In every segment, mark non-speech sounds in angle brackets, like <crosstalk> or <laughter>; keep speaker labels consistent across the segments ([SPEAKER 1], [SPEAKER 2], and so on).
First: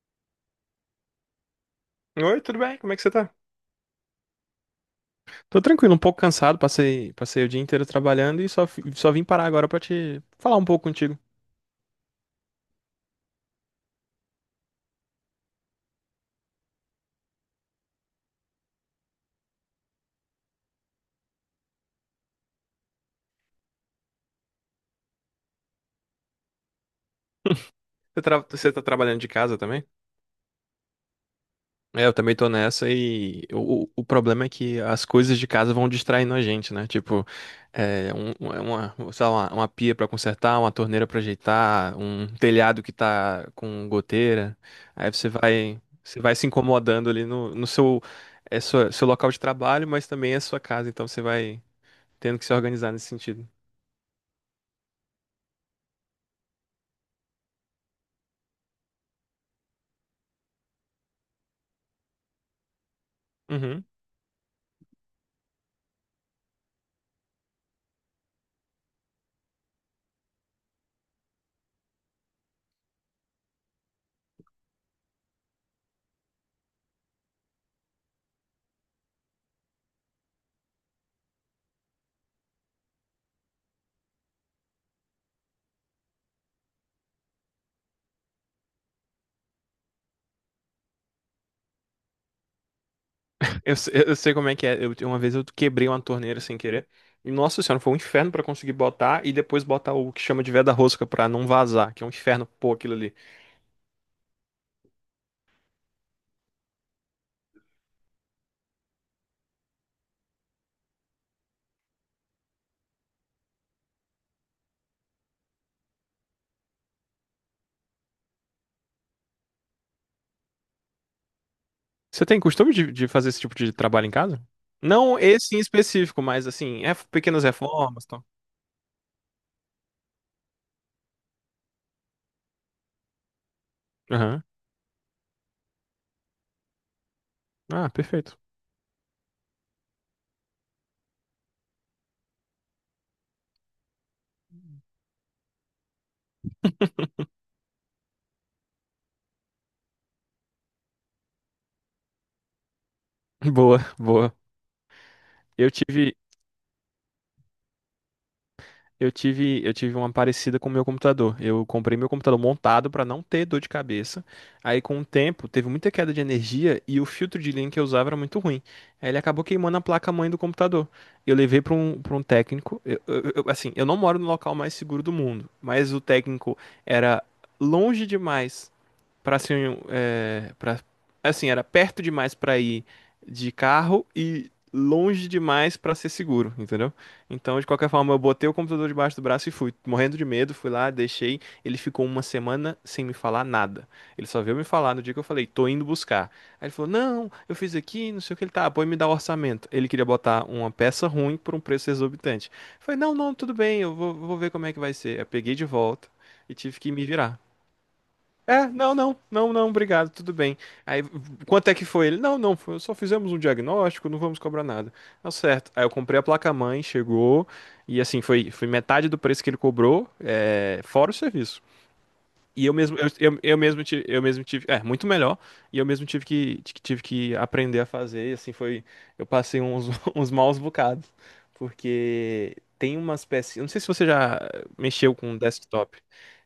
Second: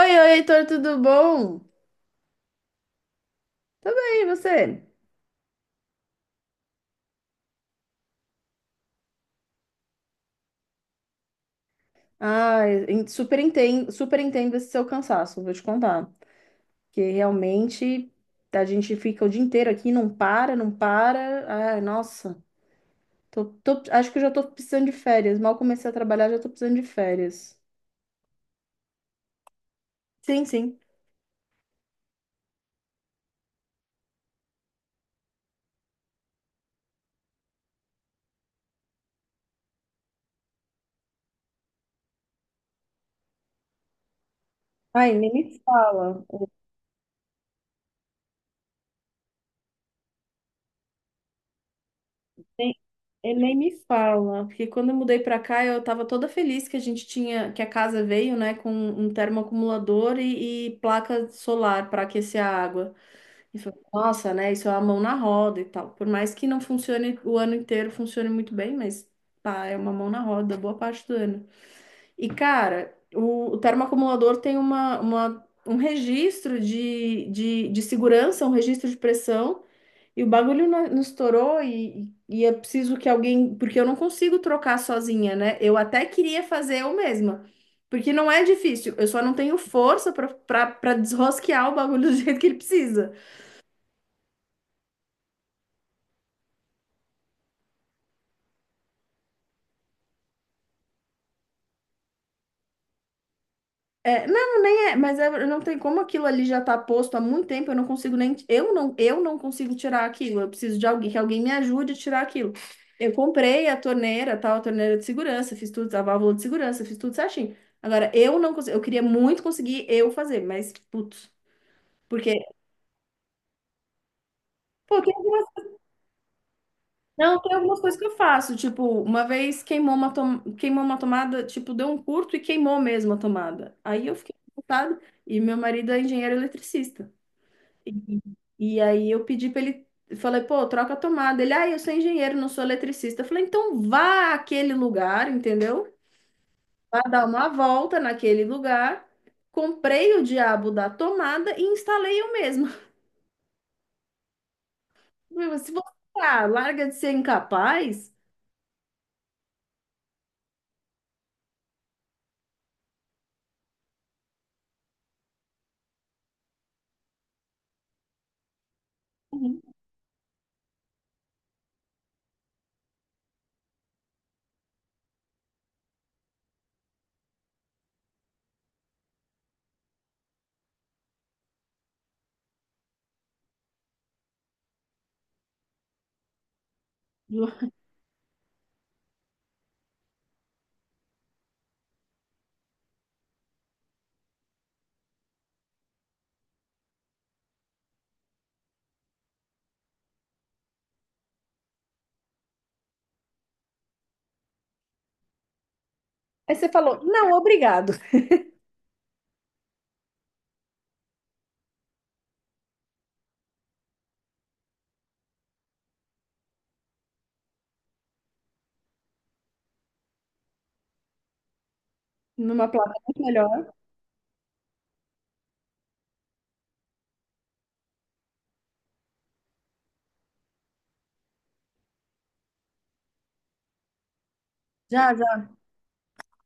[SPEAKER 1] Oi, oi, Heitor, tudo bom?
[SPEAKER 2] Oi, tudo bem? Como é que você tá?
[SPEAKER 1] Tudo bem, e você?
[SPEAKER 2] Tô tranquilo, um pouco cansado, passei o dia inteiro trabalhando e só vim parar agora pra te falar um pouco contigo.
[SPEAKER 1] Ai, super entendo esse seu cansaço, vou te contar. Que realmente a gente fica o dia inteiro aqui, não para, não para. Ai, nossa, acho que eu já tô precisando de férias. Mal comecei a trabalhar, já tô precisando de férias.
[SPEAKER 2] Você tá trabalhando de casa também?
[SPEAKER 1] Sim, sim.
[SPEAKER 2] É, eu também tô nessa e o problema é que as coisas de casa vão distraindo a gente, né? Tipo, é uma, sei lá, uma pia pra consertar, uma torneira pra ajeitar, um telhado que tá com goteira. Aí
[SPEAKER 1] Ai,
[SPEAKER 2] você
[SPEAKER 1] nem me
[SPEAKER 2] vai, você
[SPEAKER 1] fala.
[SPEAKER 2] vai se incomodando ali no seu, seu local de trabalho, mas também é sua casa, então você vai, tendo que se organizar nesse
[SPEAKER 1] E
[SPEAKER 2] sentido.
[SPEAKER 1] nem me fala, porque quando eu mudei pra cá, eu tava toda feliz que a gente tinha, que a casa veio, né, com um termoacumulador e placa solar para aquecer a água. E falei,
[SPEAKER 2] Uhum.
[SPEAKER 1] nossa, né, isso é a mão na roda e tal. Por mais que não funcione o ano inteiro, funcione muito bem, mas pá, é uma mão na roda boa parte do ano. E cara, o termoacumulador tem um registro de segurança, um registro de pressão. E o bagulho não, não estourou e é preciso que alguém, porque eu não consigo trocar sozinha, né? Eu até queria fazer eu mesma, porque não é difícil, eu só não tenho força para desrosquear o bagulho do <laughs> jeito que ele precisa.
[SPEAKER 2] Eu, se- eu sei como é que é. Uma vez eu quebrei uma torneira sem querer. E, nossa senhora, foi um inferno pra conseguir botar e depois botar o que chama de veda rosca pra não vazar, que é um inferno pôr aquilo ali.
[SPEAKER 1] É, não, nem é, mas não tem como aquilo ali já tá posto há muito tempo, eu não consigo nem, eu não consigo tirar aquilo, eu preciso de alguém, que alguém me ajude a tirar aquilo. Eu comprei a torneira, tal, a torneira de segurança, fiz tudo, a válvula de segurança, fiz tudo certinho. Agora, eu não consigo, eu queria muito conseguir eu fazer, mas, putz,
[SPEAKER 2] Você
[SPEAKER 1] porque,
[SPEAKER 2] tem costume de fazer esse tipo de trabalho em casa?
[SPEAKER 1] pô, tem
[SPEAKER 2] Não
[SPEAKER 1] algumas,
[SPEAKER 2] esse em específico, mas assim, é
[SPEAKER 1] não,
[SPEAKER 2] pequenas
[SPEAKER 1] tem algumas coisas
[SPEAKER 2] reformas,
[SPEAKER 1] que
[SPEAKER 2] e
[SPEAKER 1] eu
[SPEAKER 2] tal.
[SPEAKER 1] faço, tipo, uma vez queimou uma, tom, queimou uma tomada, tipo, deu um curto e queimou mesmo a tomada. Aí eu fiquei
[SPEAKER 2] Aham.
[SPEAKER 1] revoltada, e meu marido é engenheiro eletricista.
[SPEAKER 2] Ah,
[SPEAKER 1] E,
[SPEAKER 2] perfeito.
[SPEAKER 1] e aí eu pedi para ele, falei, pô, troca a tomada. Ele, ah, eu sou engenheiro, não sou eletricista. Eu falei, então vá àquele lugar, entendeu? Vá dar uma volta naquele lugar. Comprei o diabo da tomada e instalei eu mesma.
[SPEAKER 2] <laughs> Boa, boa.
[SPEAKER 1] <laughs>
[SPEAKER 2] Eu
[SPEAKER 1] Se você
[SPEAKER 2] tive,
[SPEAKER 1] ah, larga de ser incapaz.
[SPEAKER 2] eu tive uma parecida com o meu computador. Eu comprei meu computador montado para não ter dor de cabeça. Aí, com o tempo, teve muita queda de energia e o filtro de linha que eu usava era muito ruim. Aí ele acabou
[SPEAKER 1] Uhum.
[SPEAKER 2] queimando a placa-mãe do computador. Eu levei para um técnico. Assim, eu não moro no local mais seguro do mundo, mas o técnico era longe demais. Pra assim, um, é, pra, assim, Era perto demais pra ir de carro e longe demais pra ser seguro, entendeu? Então, de qualquer forma, eu botei o computador debaixo do braço e fui, morrendo de medo, fui lá, deixei. Ele ficou uma semana sem me falar nada. Ele só veio me falar no dia que eu falei: "Tô indo buscar". Aí ele falou: "Não, eu fiz aqui, não sei o que ele tá". Pô, me dá o orçamento. Ele queria botar uma peça ruim por um preço exorbitante. Eu falei: "Não, não, tudo bem, eu vou, ver como é que vai ser". Eu peguei de volta
[SPEAKER 1] Aí
[SPEAKER 2] e
[SPEAKER 1] você
[SPEAKER 2] tive que
[SPEAKER 1] falou,
[SPEAKER 2] me
[SPEAKER 1] não,
[SPEAKER 2] virar.
[SPEAKER 1] obrigado.
[SPEAKER 2] É, não, não, não, não, obrigado, tudo bem. Aí, quanto é que foi ele? Não, não, só fizemos um diagnóstico, não vamos cobrar nada. Tá certo. Aí eu comprei a placa-mãe, chegou, e assim, foi metade do preço que ele cobrou, é, fora o serviço. E
[SPEAKER 1] Numa
[SPEAKER 2] eu
[SPEAKER 1] placa
[SPEAKER 2] mesmo, eu,
[SPEAKER 1] muito melhor.
[SPEAKER 2] eu mesmo tive muito melhor, e eu mesmo tive que, tive que aprender a fazer, e assim, foi, eu passei uns, <laughs> uns maus bocados, porque tem umas peças, eu não sei se você já
[SPEAKER 1] Já,
[SPEAKER 2] mexeu com
[SPEAKER 1] já,
[SPEAKER 2] desktop,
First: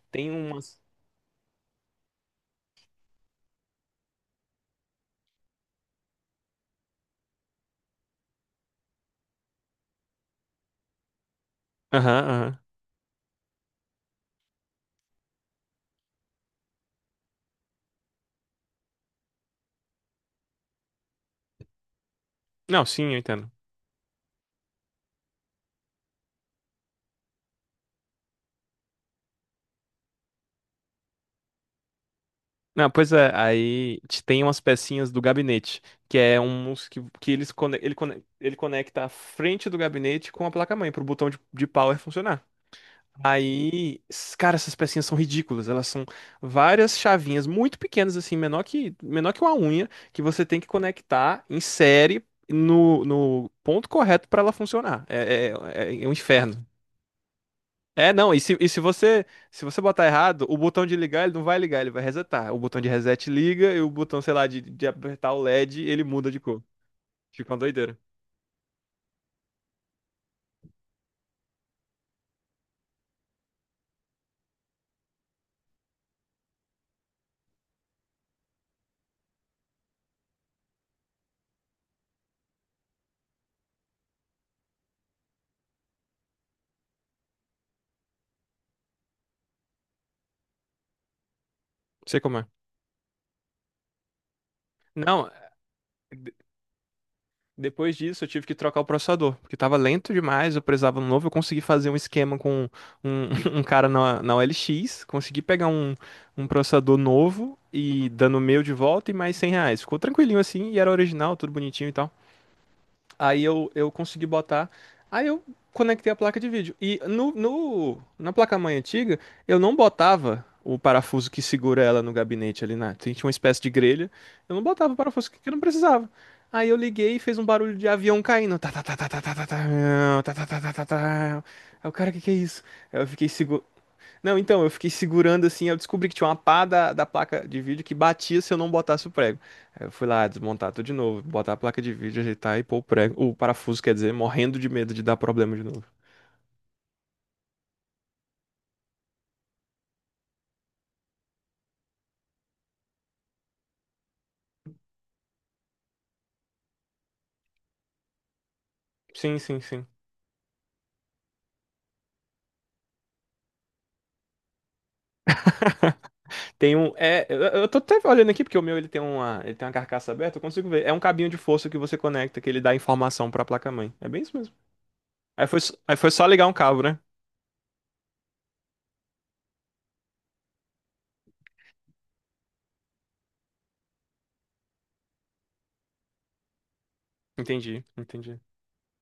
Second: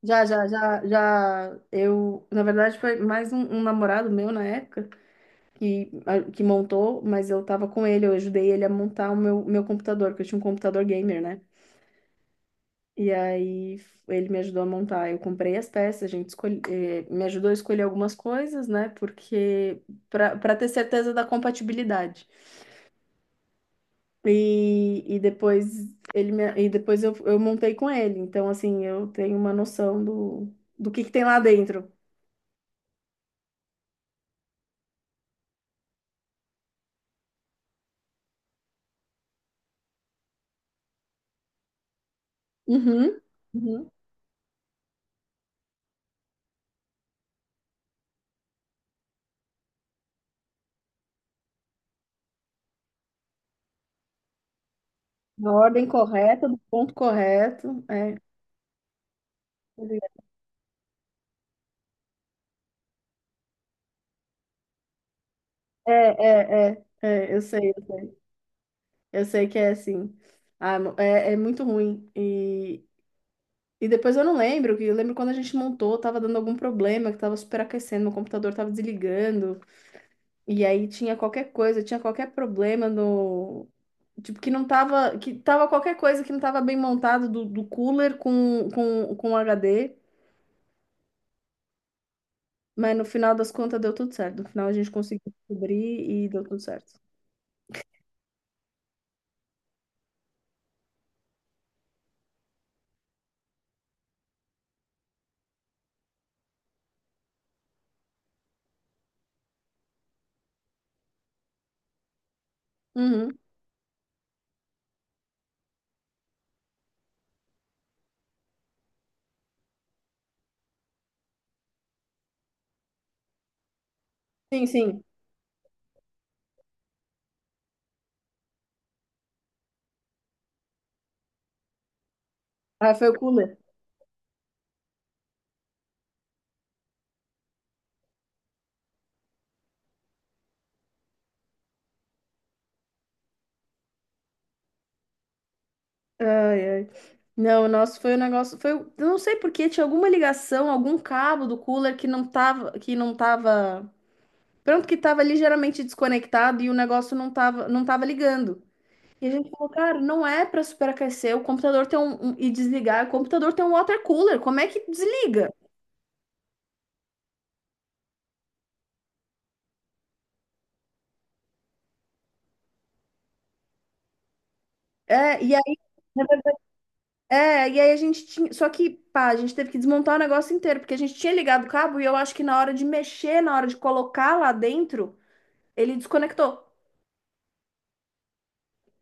[SPEAKER 1] já,
[SPEAKER 2] tem
[SPEAKER 1] já,
[SPEAKER 2] umas.
[SPEAKER 1] já, já. Eu, na verdade, foi mais um namorado meu na época. Que, que montou, mas eu tava com ele, eu ajudei ele a montar o meu, meu computador, porque eu tinha um computador gamer, né?
[SPEAKER 2] Aham, aham.
[SPEAKER 1] E aí ele me ajudou a montar. Eu comprei as peças, a gente escolhe, eh, me ajudou a escolher algumas coisas, né? Porque para ter certeza da compatibilidade.
[SPEAKER 2] Não, sim, eu entendo.
[SPEAKER 1] E depois eu montei com ele. Então, assim, eu tenho uma noção do, do que tem lá dentro.
[SPEAKER 2] Não, pois é, tem umas pecinhas do gabinete, que é um uns que ele conecta a frente do gabinete com a placa-mãe, pro botão de power funcionar.
[SPEAKER 1] Uhum, uhum.
[SPEAKER 2] Aí, cara, essas pecinhas são ridículas. Elas são várias chavinhas muito pequenas, assim, menor que uma unha, que você tem que conectar em série no ponto correto para ela funcionar.
[SPEAKER 1] Na
[SPEAKER 2] É,
[SPEAKER 1] ordem
[SPEAKER 2] é, é é um
[SPEAKER 1] correta, do
[SPEAKER 2] inferno.
[SPEAKER 1] ponto correto.
[SPEAKER 2] É,
[SPEAKER 1] É.
[SPEAKER 2] não, e se você botar errado, o botão de ligar, ele não vai ligar, ele vai resetar. O botão de reset liga e o botão, sei lá, de apertar o LED,
[SPEAKER 1] É,
[SPEAKER 2] ele muda de cor.
[SPEAKER 1] é, é, é, eu
[SPEAKER 2] Fica uma
[SPEAKER 1] sei, eu
[SPEAKER 2] doideira. Não
[SPEAKER 1] sei, eu sei que é assim. Ah, é, é muito ruim. E depois eu não lembro, que eu lembro quando a gente montou, tava dando algum problema, que tava superaquecendo, meu computador tava desligando, e aí tinha qualquer coisa, tinha qualquer problema no. Tipo, que não tava. Que tava qualquer coisa que não tava bem montado do, do cooler com HD,
[SPEAKER 2] sei como é.
[SPEAKER 1] mas no final das contas deu tudo certo. No final a gente conseguiu
[SPEAKER 2] Não,
[SPEAKER 1] descobrir e deu tudo certo.
[SPEAKER 2] Depois disso, eu tive que trocar o processador, porque tava lento demais, eu precisava de um novo. Eu consegui fazer um esquema com um, <laughs> um cara na, OLX, consegui pegar um processador novo e dando o meu de volta e mais 100 reais. Ficou tranquilinho assim, e era original, tudo bonitinho e tal.
[SPEAKER 1] Uhum.
[SPEAKER 2] Aí eu consegui botar. Aí eu conectei a placa de vídeo. E na placa-mãe antiga, eu não botava o parafuso que segura ela no gabinete ali na. Tinha uma espécie de grelha. Eu não
[SPEAKER 1] Sim,
[SPEAKER 2] botava o
[SPEAKER 1] sim.
[SPEAKER 2] parafuso que eu não precisava. Aí eu liguei e fez um barulho de avião caindo. Tá, tá, tá, tá, tá, tá, tá, tá, tá, tá, tá, tá, tá, tá, tá, tá. Aí o cara, o que que é isso?
[SPEAKER 1] Ah,
[SPEAKER 2] Aí eu
[SPEAKER 1] foi o
[SPEAKER 2] fiquei
[SPEAKER 1] cooler.
[SPEAKER 2] seguro. Não, então, eu fiquei segurando assim, eu descobri que tinha uma pá da placa de vídeo que batia se eu não botasse o prego. Aí eu fui lá desmontar tudo de novo, botar a placa de vídeo, ajeitar e pôr o prego, o parafuso, quer dizer, morrendo de medo de dar problema de novo.
[SPEAKER 1] Ai, ai. Não, o nosso foi um negócio, foi, eu não sei por quê, tinha alguma ligação, algum cabo do cooler que não tava, pronto, que tava ligeiramente desconectado e o negócio não tava, não tava ligando. E a
[SPEAKER 2] Sim,
[SPEAKER 1] gente
[SPEAKER 2] sim,
[SPEAKER 1] falou,
[SPEAKER 2] sim.
[SPEAKER 1] cara, não é para superaquecer, o computador tem um, e desligar, o computador tem um water cooler, como é que desliga?
[SPEAKER 2] Tem um, é, eu tô até olhando aqui porque o meu ele tem uma carcaça aberta, eu consigo ver. É um cabinho de força que você conecta que ele dá informação pra placa-mãe. É bem isso mesmo.
[SPEAKER 1] É,
[SPEAKER 2] Aí
[SPEAKER 1] e
[SPEAKER 2] foi, s-
[SPEAKER 1] aí,
[SPEAKER 2] aí foi só ligar um cabo, né?
[SPEAKER 1] é, e aí a gente tinha, só que, pá, a gente teve que desmontar o negócio inteiro, porque a gente tinha ligado o cabo e eu acho que na hora de mexer, na hora de colocar lá dentro, ele desconectou.
[SPEAKER 2] Entendi, entendi.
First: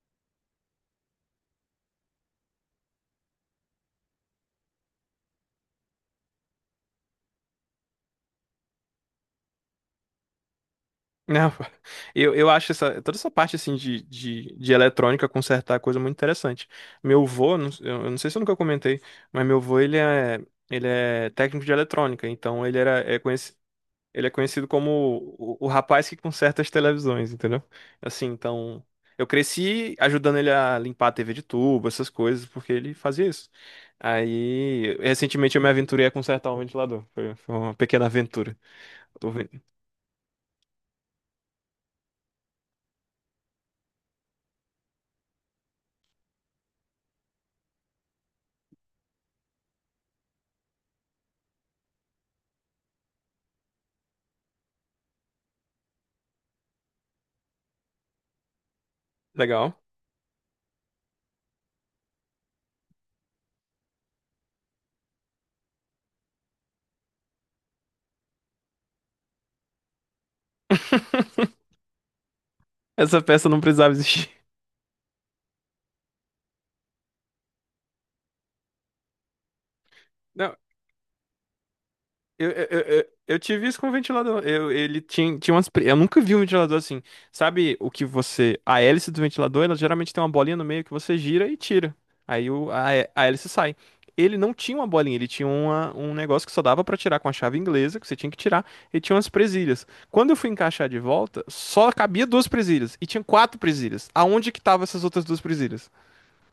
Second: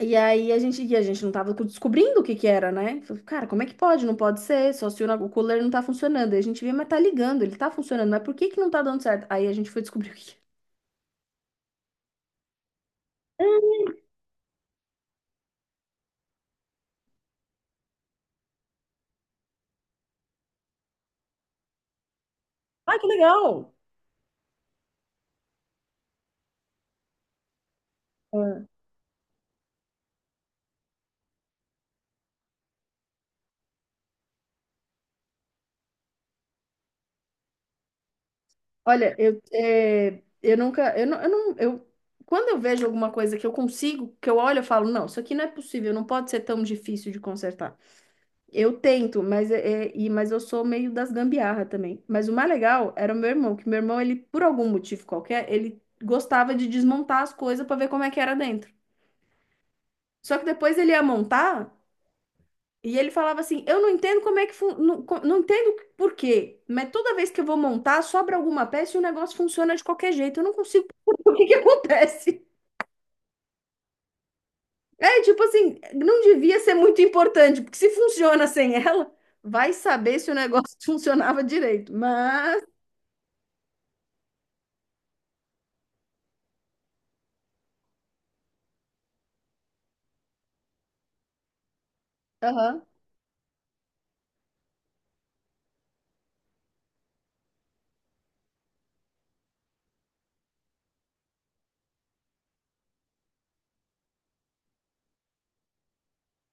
[SPEAKER 1] E aí a gente, e a gente não tava descobrindo o que que era, né? Falei, cara, como é que pode? Não pode ser, só se o, o cooler não tá funcionando. Aí a gente vê, mas tá ligando, ele tá funcionando, mas por que que não tá dando certo? Aí a gente foi descobrir o que que
[SPEAKER 2] Não, eu acho essa, toda essa
[SPEAKER 1] é.
[SPEAKER 2] parte
[SPEAKER 1] <laughs>
[SPEAKER 2] assim de eletrônica consertar é coisa muito interessante. Meu avô, eu não sei se eu nunca comentei, mas meu avô ele é, técnico de eletrônica, então ele
[SPEAKER 1] Ah,
[SPEAKER 2] era,
[SPEAKER 1] que
[SPEAKER 2] é conhecido,
[SPEAKER 1] legal!
[SPEAKER 2] ele é conhecido como o rapaz que conserta as televisões, entendeu? Assim,
[SPEAKER 1] É.
[SPEAKER 2] então eu cresci ajudando ele a limpar a TV de tubo, essas coisas, porque ele fazia isso. Aí, recentemente eu me aventurei a consertar um ventilador. Foi uma pequena aventura.
[SPEAKER 1] Olha,
[SPEAKER 2] Tô
[SPEAKER 1] eu,
[SPEAKER 2] vendo.
[SPEAKER 1] é, eu nunca, eu não, eu não, eu, quando eu vejo alguma coisa que eu consigo, que eu olho, eu falo, não, isso aqui não é possível, não pode ser tão difícil de consertar. Eu tento, mas, é, e, mas eu sou meio das gambiarra também. Mas o mais legal era o meu irmão, que meu irmão, ele, por algum motivo qualquer, ele gostava de desmontar as coisas para ver como é que era dentro.
[SPEAKER 2] Legal.
[SPEAKER 1] Só que depois ele ia montar e ele falava assim: eu não entendo como é que não, não entendo por quê, mas toda vez que eu vou montar, sobra alguma peça e o negócio funciona de qualquer jeito. Eu não consigo. <laughs> O que que
[SPEAKER 2] <laughs>
[SPEAKER 1] acontece?
[SPEAKER 2] Essa peça não precisava existir.
[SPEAKER 1] É tipo assim, não devia ser muito importante, porque se funciona sem ela, vai saber se o
[SPEAKER 2] Não,
[SPEAKER 1] negócio <laughs> funcionava direito.
[SPEAKER 2] eu,
[SPEAKER 1] Mas.
[SPEAKER 2] eu, eu, eu eu tive isso com o ventilador. Ele tinha umas. Eu nunca vi um ventilador assim. Sabe o que você. A hélice do ventilador, ela geralmente tem uma bolinha no meio que você gira e tira. Aí o,
[SPEAKER 1] Aham.
[SPEAKER 2] a, hé- a hélice sai. Ele não tinha uma bolinha, ele tinha uma, um negócio que só dava pra tirar com a chave inglesa, que você tinha que tirar, e tinha umas presilhas. Quando eu fui encaixar de volta, só cabia duas presilhas, e tinha quatro presilhas. Aonde que estavam essas outras duas presilhas?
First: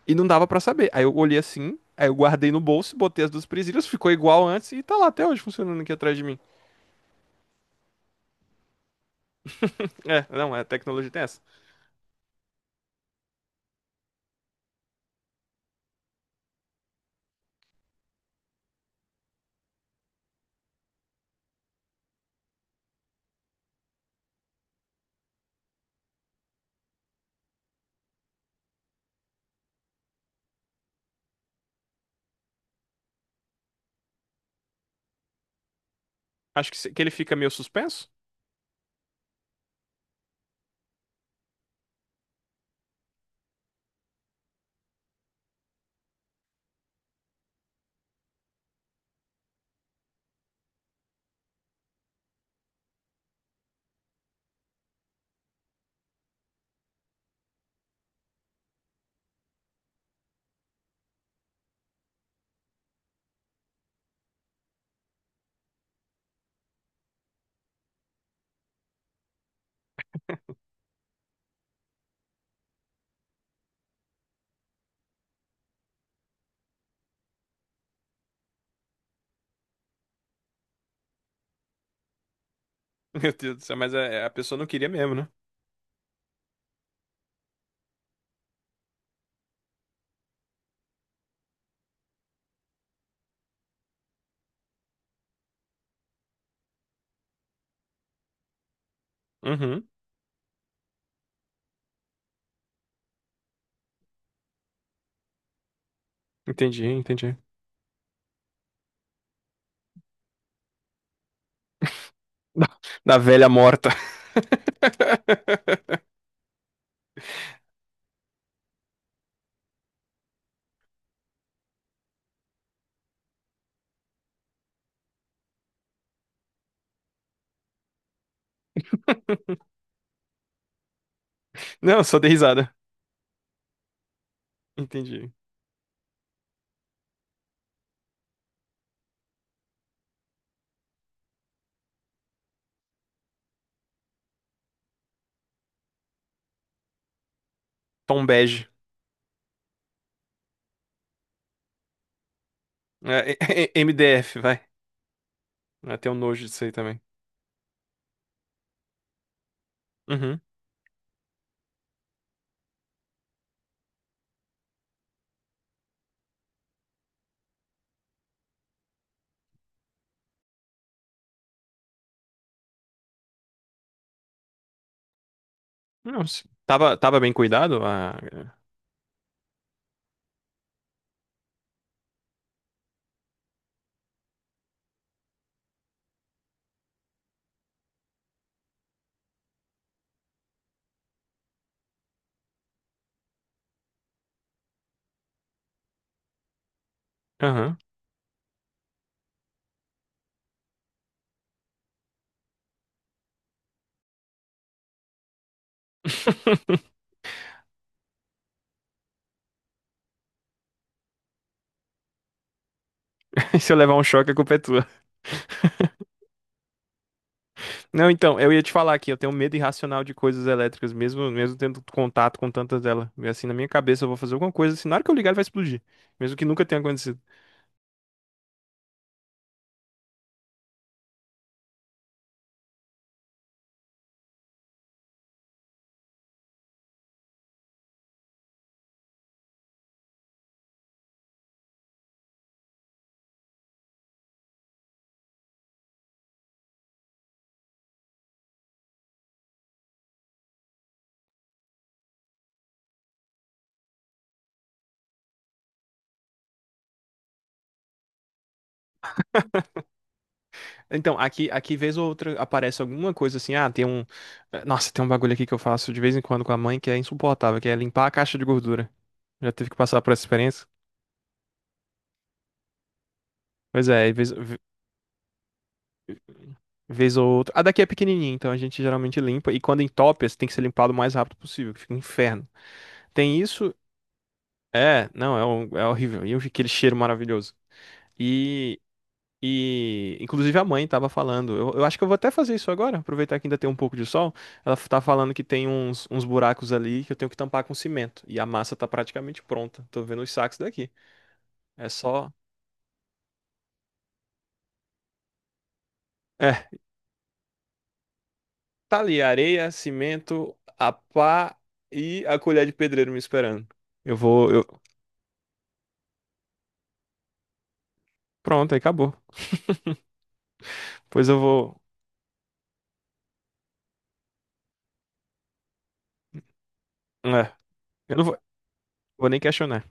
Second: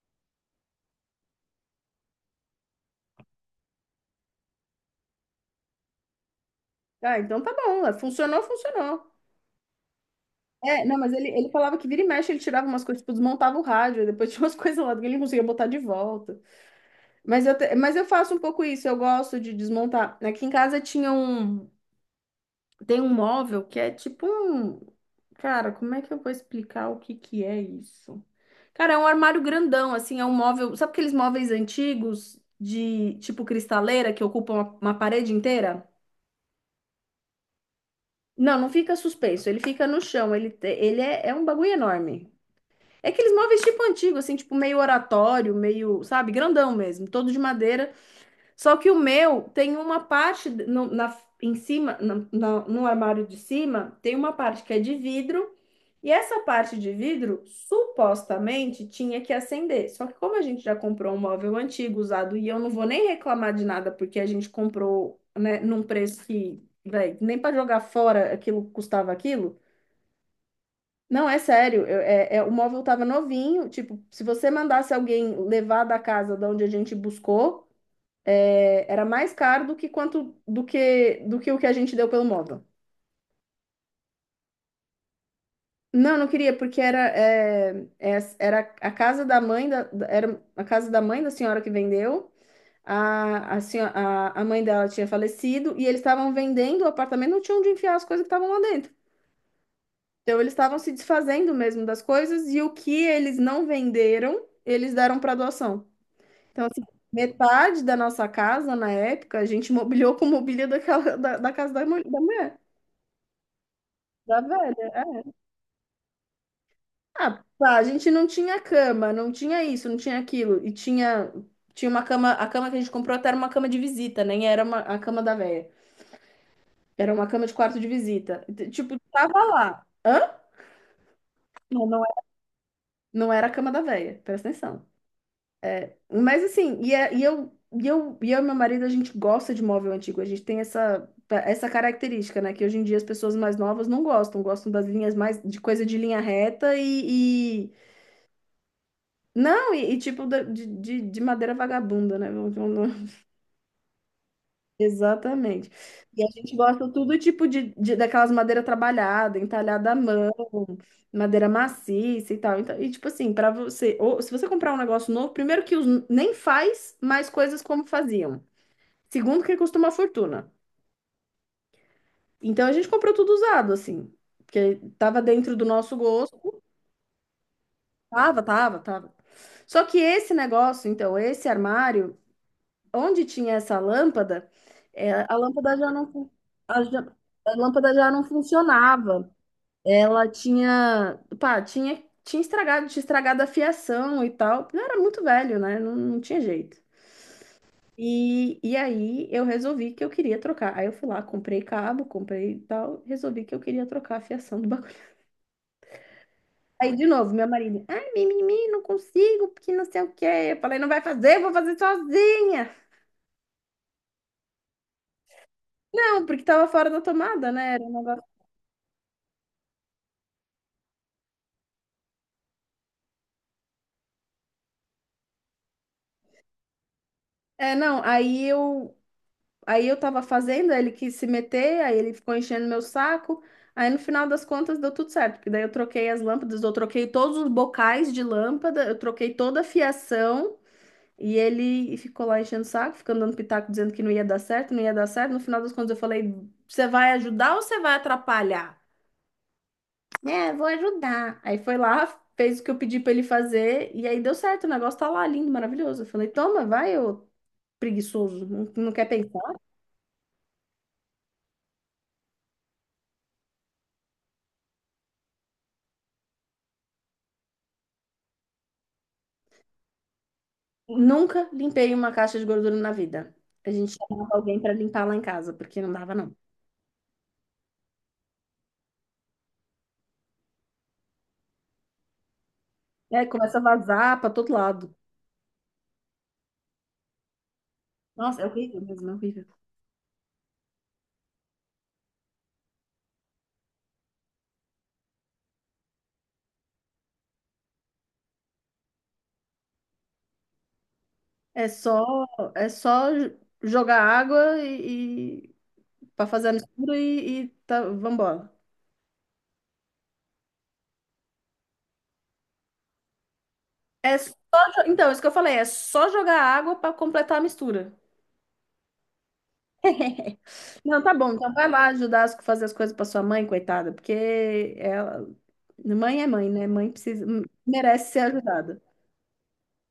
[SPEAKER 2] E não dava pra saber. Aí eu olhei assim, aí eu guardei no bolso, botei as duas presilhas, ficou igual antes e tá lá até hoje funcionando aqui atrás de mim.
[SPEAKER 1] Ah, então tá bom. É, funcionou, funcionou.
[SPEAKER 2] É, não, é, a
[SPEAKER 1] É, não,
[SPEAKER 2] tecnologia
[SPEAKER 1] mas
[SPEAKER 2] tem
[SPEAKER 1] ele,
[SPEAKER 2] essa.
[SPEAKER 1] ele falava que vira e mexe, ele tirava umas coisas, tipo, desmontava o rádio, aí depois tinha umas <laughs> coisas lá que ele não conseguia botar de volta. Mas eu, mas eu faço um pouco isso, eu gosto de desmontar. Aqui em casa tinha um, tem um móvel que é tipo um, cara, como é que eu vou explicar o que que é isso? Cara, é um armário grandão, assim, é um móvel, sabe aqueles móveis antigos de tipo cristaleira que ocupam uma parede inteira?
[SPEAKER 2] Acho que, se- que ele fica meio suspenso.
[SPEAKER 1] Não, não fica suspenso, ele fica no chão, ele, ele é, é um bagulho enorme. É aqueles móveis tipo antigo, assim, tipo meio oratório, meio, sabe, grandão mesmo, todo de madeira. Só que o meu tem uma parte na, em cima, no armário de cima, tem uma parte que é de vidro, e essa parte de vidro supostamente tinha que acender. Só que como a gente já comprou um móvel antigo, usado, e eu não vou nem reclamar de nada, porque a gente comprou, né, num preço que, véi, nem para jogar fora aquilo custava aquilo. Não, é sério, é, o móvel tava novinho, tipo, se você mandasse alguém levar da casa de onde a gente buscou, é, era mais caro do que quanto do que o que a gente deu pelo móvel.
[SPEAKER 2] <laughs> Meu Deus do céu, mas a pessoa não queria mesmo, né?
[SPEAKER 1] Não, não queria, porque era, é, é, era a casa da mãe da, era a casa da mãe da senhora que vendeu. A, a mãe dela tinha falecido e eles estavam vendendo o apartamento, não tinham onde enfiar as coisas que estavam lá dentro.
[SPEAKER 2] Uhum,
[SPEAKER 1] Então eles estavam se desfazendo mesmo das coisas e o que eles não venderam, eles deram para doação. Então, assim,
[SPEAKER 2] entendi, entendi. <laughs>
[SPEAKER 1] metade da nossa casa na época, a gente <laughs> mobiliou com mobília daquela, da, da casa da, da mulher,
[SPEAKER 2] Da, da velha morta.
[SPEAKER 1] da velha.
[SPEAKER 2] <laughs>
[SPEAKER 1] Ah, pá, a gente não tinha cama, não tinha isso, não tinha aquilo. E tinha, tinha uma cama, a cama que a gente comprou até era uma cama de visita, nem era uma, a cama da véia. Era uma cama de quarto de visita. Tipo, tava lá. Hã? Não, não
[SPEAKER 2] Não, só
[SPEAKER 1] era,
[SPEAKER 2] dei risada.
[SPEAKER 1] não era a cama da véia, presta atenção.
[SPEAKER 2] Entendi.
[SPEAKER 1] É, mas assim, e, e eu, e eu, e eu e meu marido, a gente gosta de móvel antigo, a gente tem essa, essa característica, né? Que hoje em dia as pessoas mais novas não gostam, gostam das linhas mais, de coisa de linha reta.
[SPEAKER 2] Tom bege.
[SPEAKER 1] Não, e tipo de madeira vagabunda, né? <laughs>
[SPEAKER 2] É, é, é, MDF, <laughs> vai.
[SPEAKER 1] Exatamente.
[SPEAKER 2] Até um
[SPEAKER 1] E a
[SPEAKER 2] nojo
[SPEAKER 1] gente
[SPEAKER 2] disso aí
[SPEAKER 1] gosta
[SPEAKER 2] também.
[SPEAKER 1] tudo tipo de, daquelas madeira trabalhada, entalhada à mão,
[SPEAKER 2] Uhum.
[SPEAKER 1] madeira maciça e tal. Então, e tipo assim, para você, ou se você comprar um negócio novo, primeiro que nem faz mais coisas como faziam. Segundo que custa uma fortuna. Então a gente comprou tudo usado, assim, porque tava dentro do nosso
[SPEAKER 2] Não,
[SPEAKER 1] gosto.
[SPEAKER 2] tava bem cuidado? Ah,
[SPEAKER 1] Tava,
[SPEAKER 2] é.
[SPEAKER 1] tava, tava. Só que esse negócio, então, esse armário onde tinha essa lâmpada, é, a lâmpada já não, a, a lâmpada já não funcionava. Ela tinha, pá, tinha, tinha estragado a fiação e tal. Eu era muito velho, né? Não, não tinha jeito.
[SPEAKER 2] Aham.
[SPEAKER 1] E aí eu resolvi que eu queria trocar. Aí eu fui lá, comprei cabo, comprei e tal, resolvi que eu queria trocar a fiação do <laughs> bagulho.
[SPEAKER 2] <laughs>
[SPEAKER 1] Aí de novo, meu marido, ai, mimimi, não consigo, porque não sei o quê. Eu falei, não vai fazer, eu vou fazer sozinha.
[SPEAKER 2] <laughs> Se eu levar um choque, a culpa é tua.
[SPEAKER 1] Não, porque tava fora da tomada, né? Era um
[SPEAKER 2] Não,
[SPEAKER 1] negócio.
[SPEAKER 2] então, eu ia te falar aqui, eu tenho medo irracional de coisas elétricas, mesmo, mesmo tendo contato com tantas delas. E assim, na minha cabeça, eu vou fazer alguma coisa, assim, na hora que eu ligar, ele vai explodir. Mesmo que nunca tenha acontecido.
[SPEAKER 1] É, não, aí eu tava fazendo, aí ele quis se meter, aí ele ficou enchendo meu saco. Aí no final das contas deu tudo certo, porque daí eu troquei as lâmpadas, eu troquei todos os bocais de lâmpada, eu troquei toda a fiação e ele ficou lá enchendo o saco, ficando dando pitaco dizendo que não ia dar certo, não ia dar certo. No final das contas eu falei: "Você vai ajudar ou você vai atrapalhar?" É, vou ajudar. Aí foi lá, fez o que eu pedi pra ele fazer e aí deu certo, o negócio tá lá lindo, maravilhoso. Eu falei: "Toma, vai, ô preguiçoso, não, não quer pensar."
[SPEAKER 2] Então, aqui, vez ou outra, aparece alguma coisa assim, ah, tem um. Nossa, tem um bagulho aqui que eu faço de vez em quando com a mãe que é insuportável, que é limpar a caixa de gordura. Já teve que passar por essa experiência?
[SPEAKER 1] Nunca limpei uma caixa de gordura na vida. A
[SPEAKER 2] Pois
[SPEAKER 1] gente
[SPEAKER 2] é, e vez,
[SPEAKER 1] chamava
[SPEAKER 2] ve-
[SPEAKER 1] alguém para limpar lá em casa, porque não dava, não.
[SPEAKER 2] vez ou outra. A daqui é pequenininha, então a gente geralmente limpa. E quando entope, assim, tem que ser limpado o mais rápido possível, que fica um inferno.
[SPEAKER 1] É,
[SPEAKER 2] Tem
[SPEAKER 1] começa a
[SPEAKER 2] isso.
[SPEAKER 1] vazar para todo lado.
[SPEAKER 2] É, não, é horrível. E eu vi aquele cheiro maravilhoso.
[SPEAKER 1] Nossa, é horrível
[SPEAKER 2] E,
[SPEAKER 1] mesmo, é horrível.
[SPEAKER 2] e inclusive a mãe tava falando. Eu acho que eu vou até fazer isso agora, aproveitar que ainda tem um pouco de sol. Ela tá falando que tem uns, buracos ali que eu tenho que tampar com cimento. E a massa tá praticamente pronta. Tô vendo os sacos daqui.
[SPEAKER 1] É
[SPEAKER 2] É
[SPEAKER 1] só,
[SPEAKER 2] só.
[SPEAKER 1] é só jogar água e para fazer a
[SPEAKER 2] É,
[SPEAKER 1] mistura e tá, vambora.
[SPEAKER 2] tá ali, areia, cimento, a pá e a colher de pedreiro me esperando. Eu
[SPEAKER 1] É só,
[SPEAKER 2] vou. Eu...
[SPEAKER 1] então, isso que eu falei, é só jogar água para completar a mistura.
[SPEAKER 2] Pronto, aí acabou.
[SPEAKER 1] <laughs> Não, tá
[SPEAKER 2] Pois
[SPEAKER 1] bom,
[SPEAKER 2] eu
[SPEAKER 1] então vai
[SPEAKER 2] vou.
[SPEAKER 1] lá ajudar a fazer as coisas para sua mãe, coitada, porque ela, mãe é mãe, né? Mãe precisa,
[SPEAKER 2] É,
[SPEAKER 1] merece
[SPEAKER 2] eu
[SPEAKER 1] ser
[SPEAKER 2] não vou,
[SPEAKER 1] ajudada.
[SPEAKER 2] vou nem questionar.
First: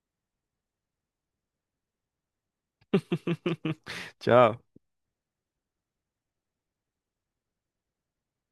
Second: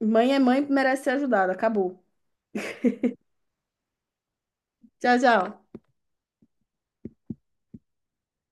[SPEAKER 1] Mãe é mãe, merece ser ajudada. Acabou.
[SPEAKER 2] <laughs> Tchau.
[SPEAKER 1] Tchau, tchau.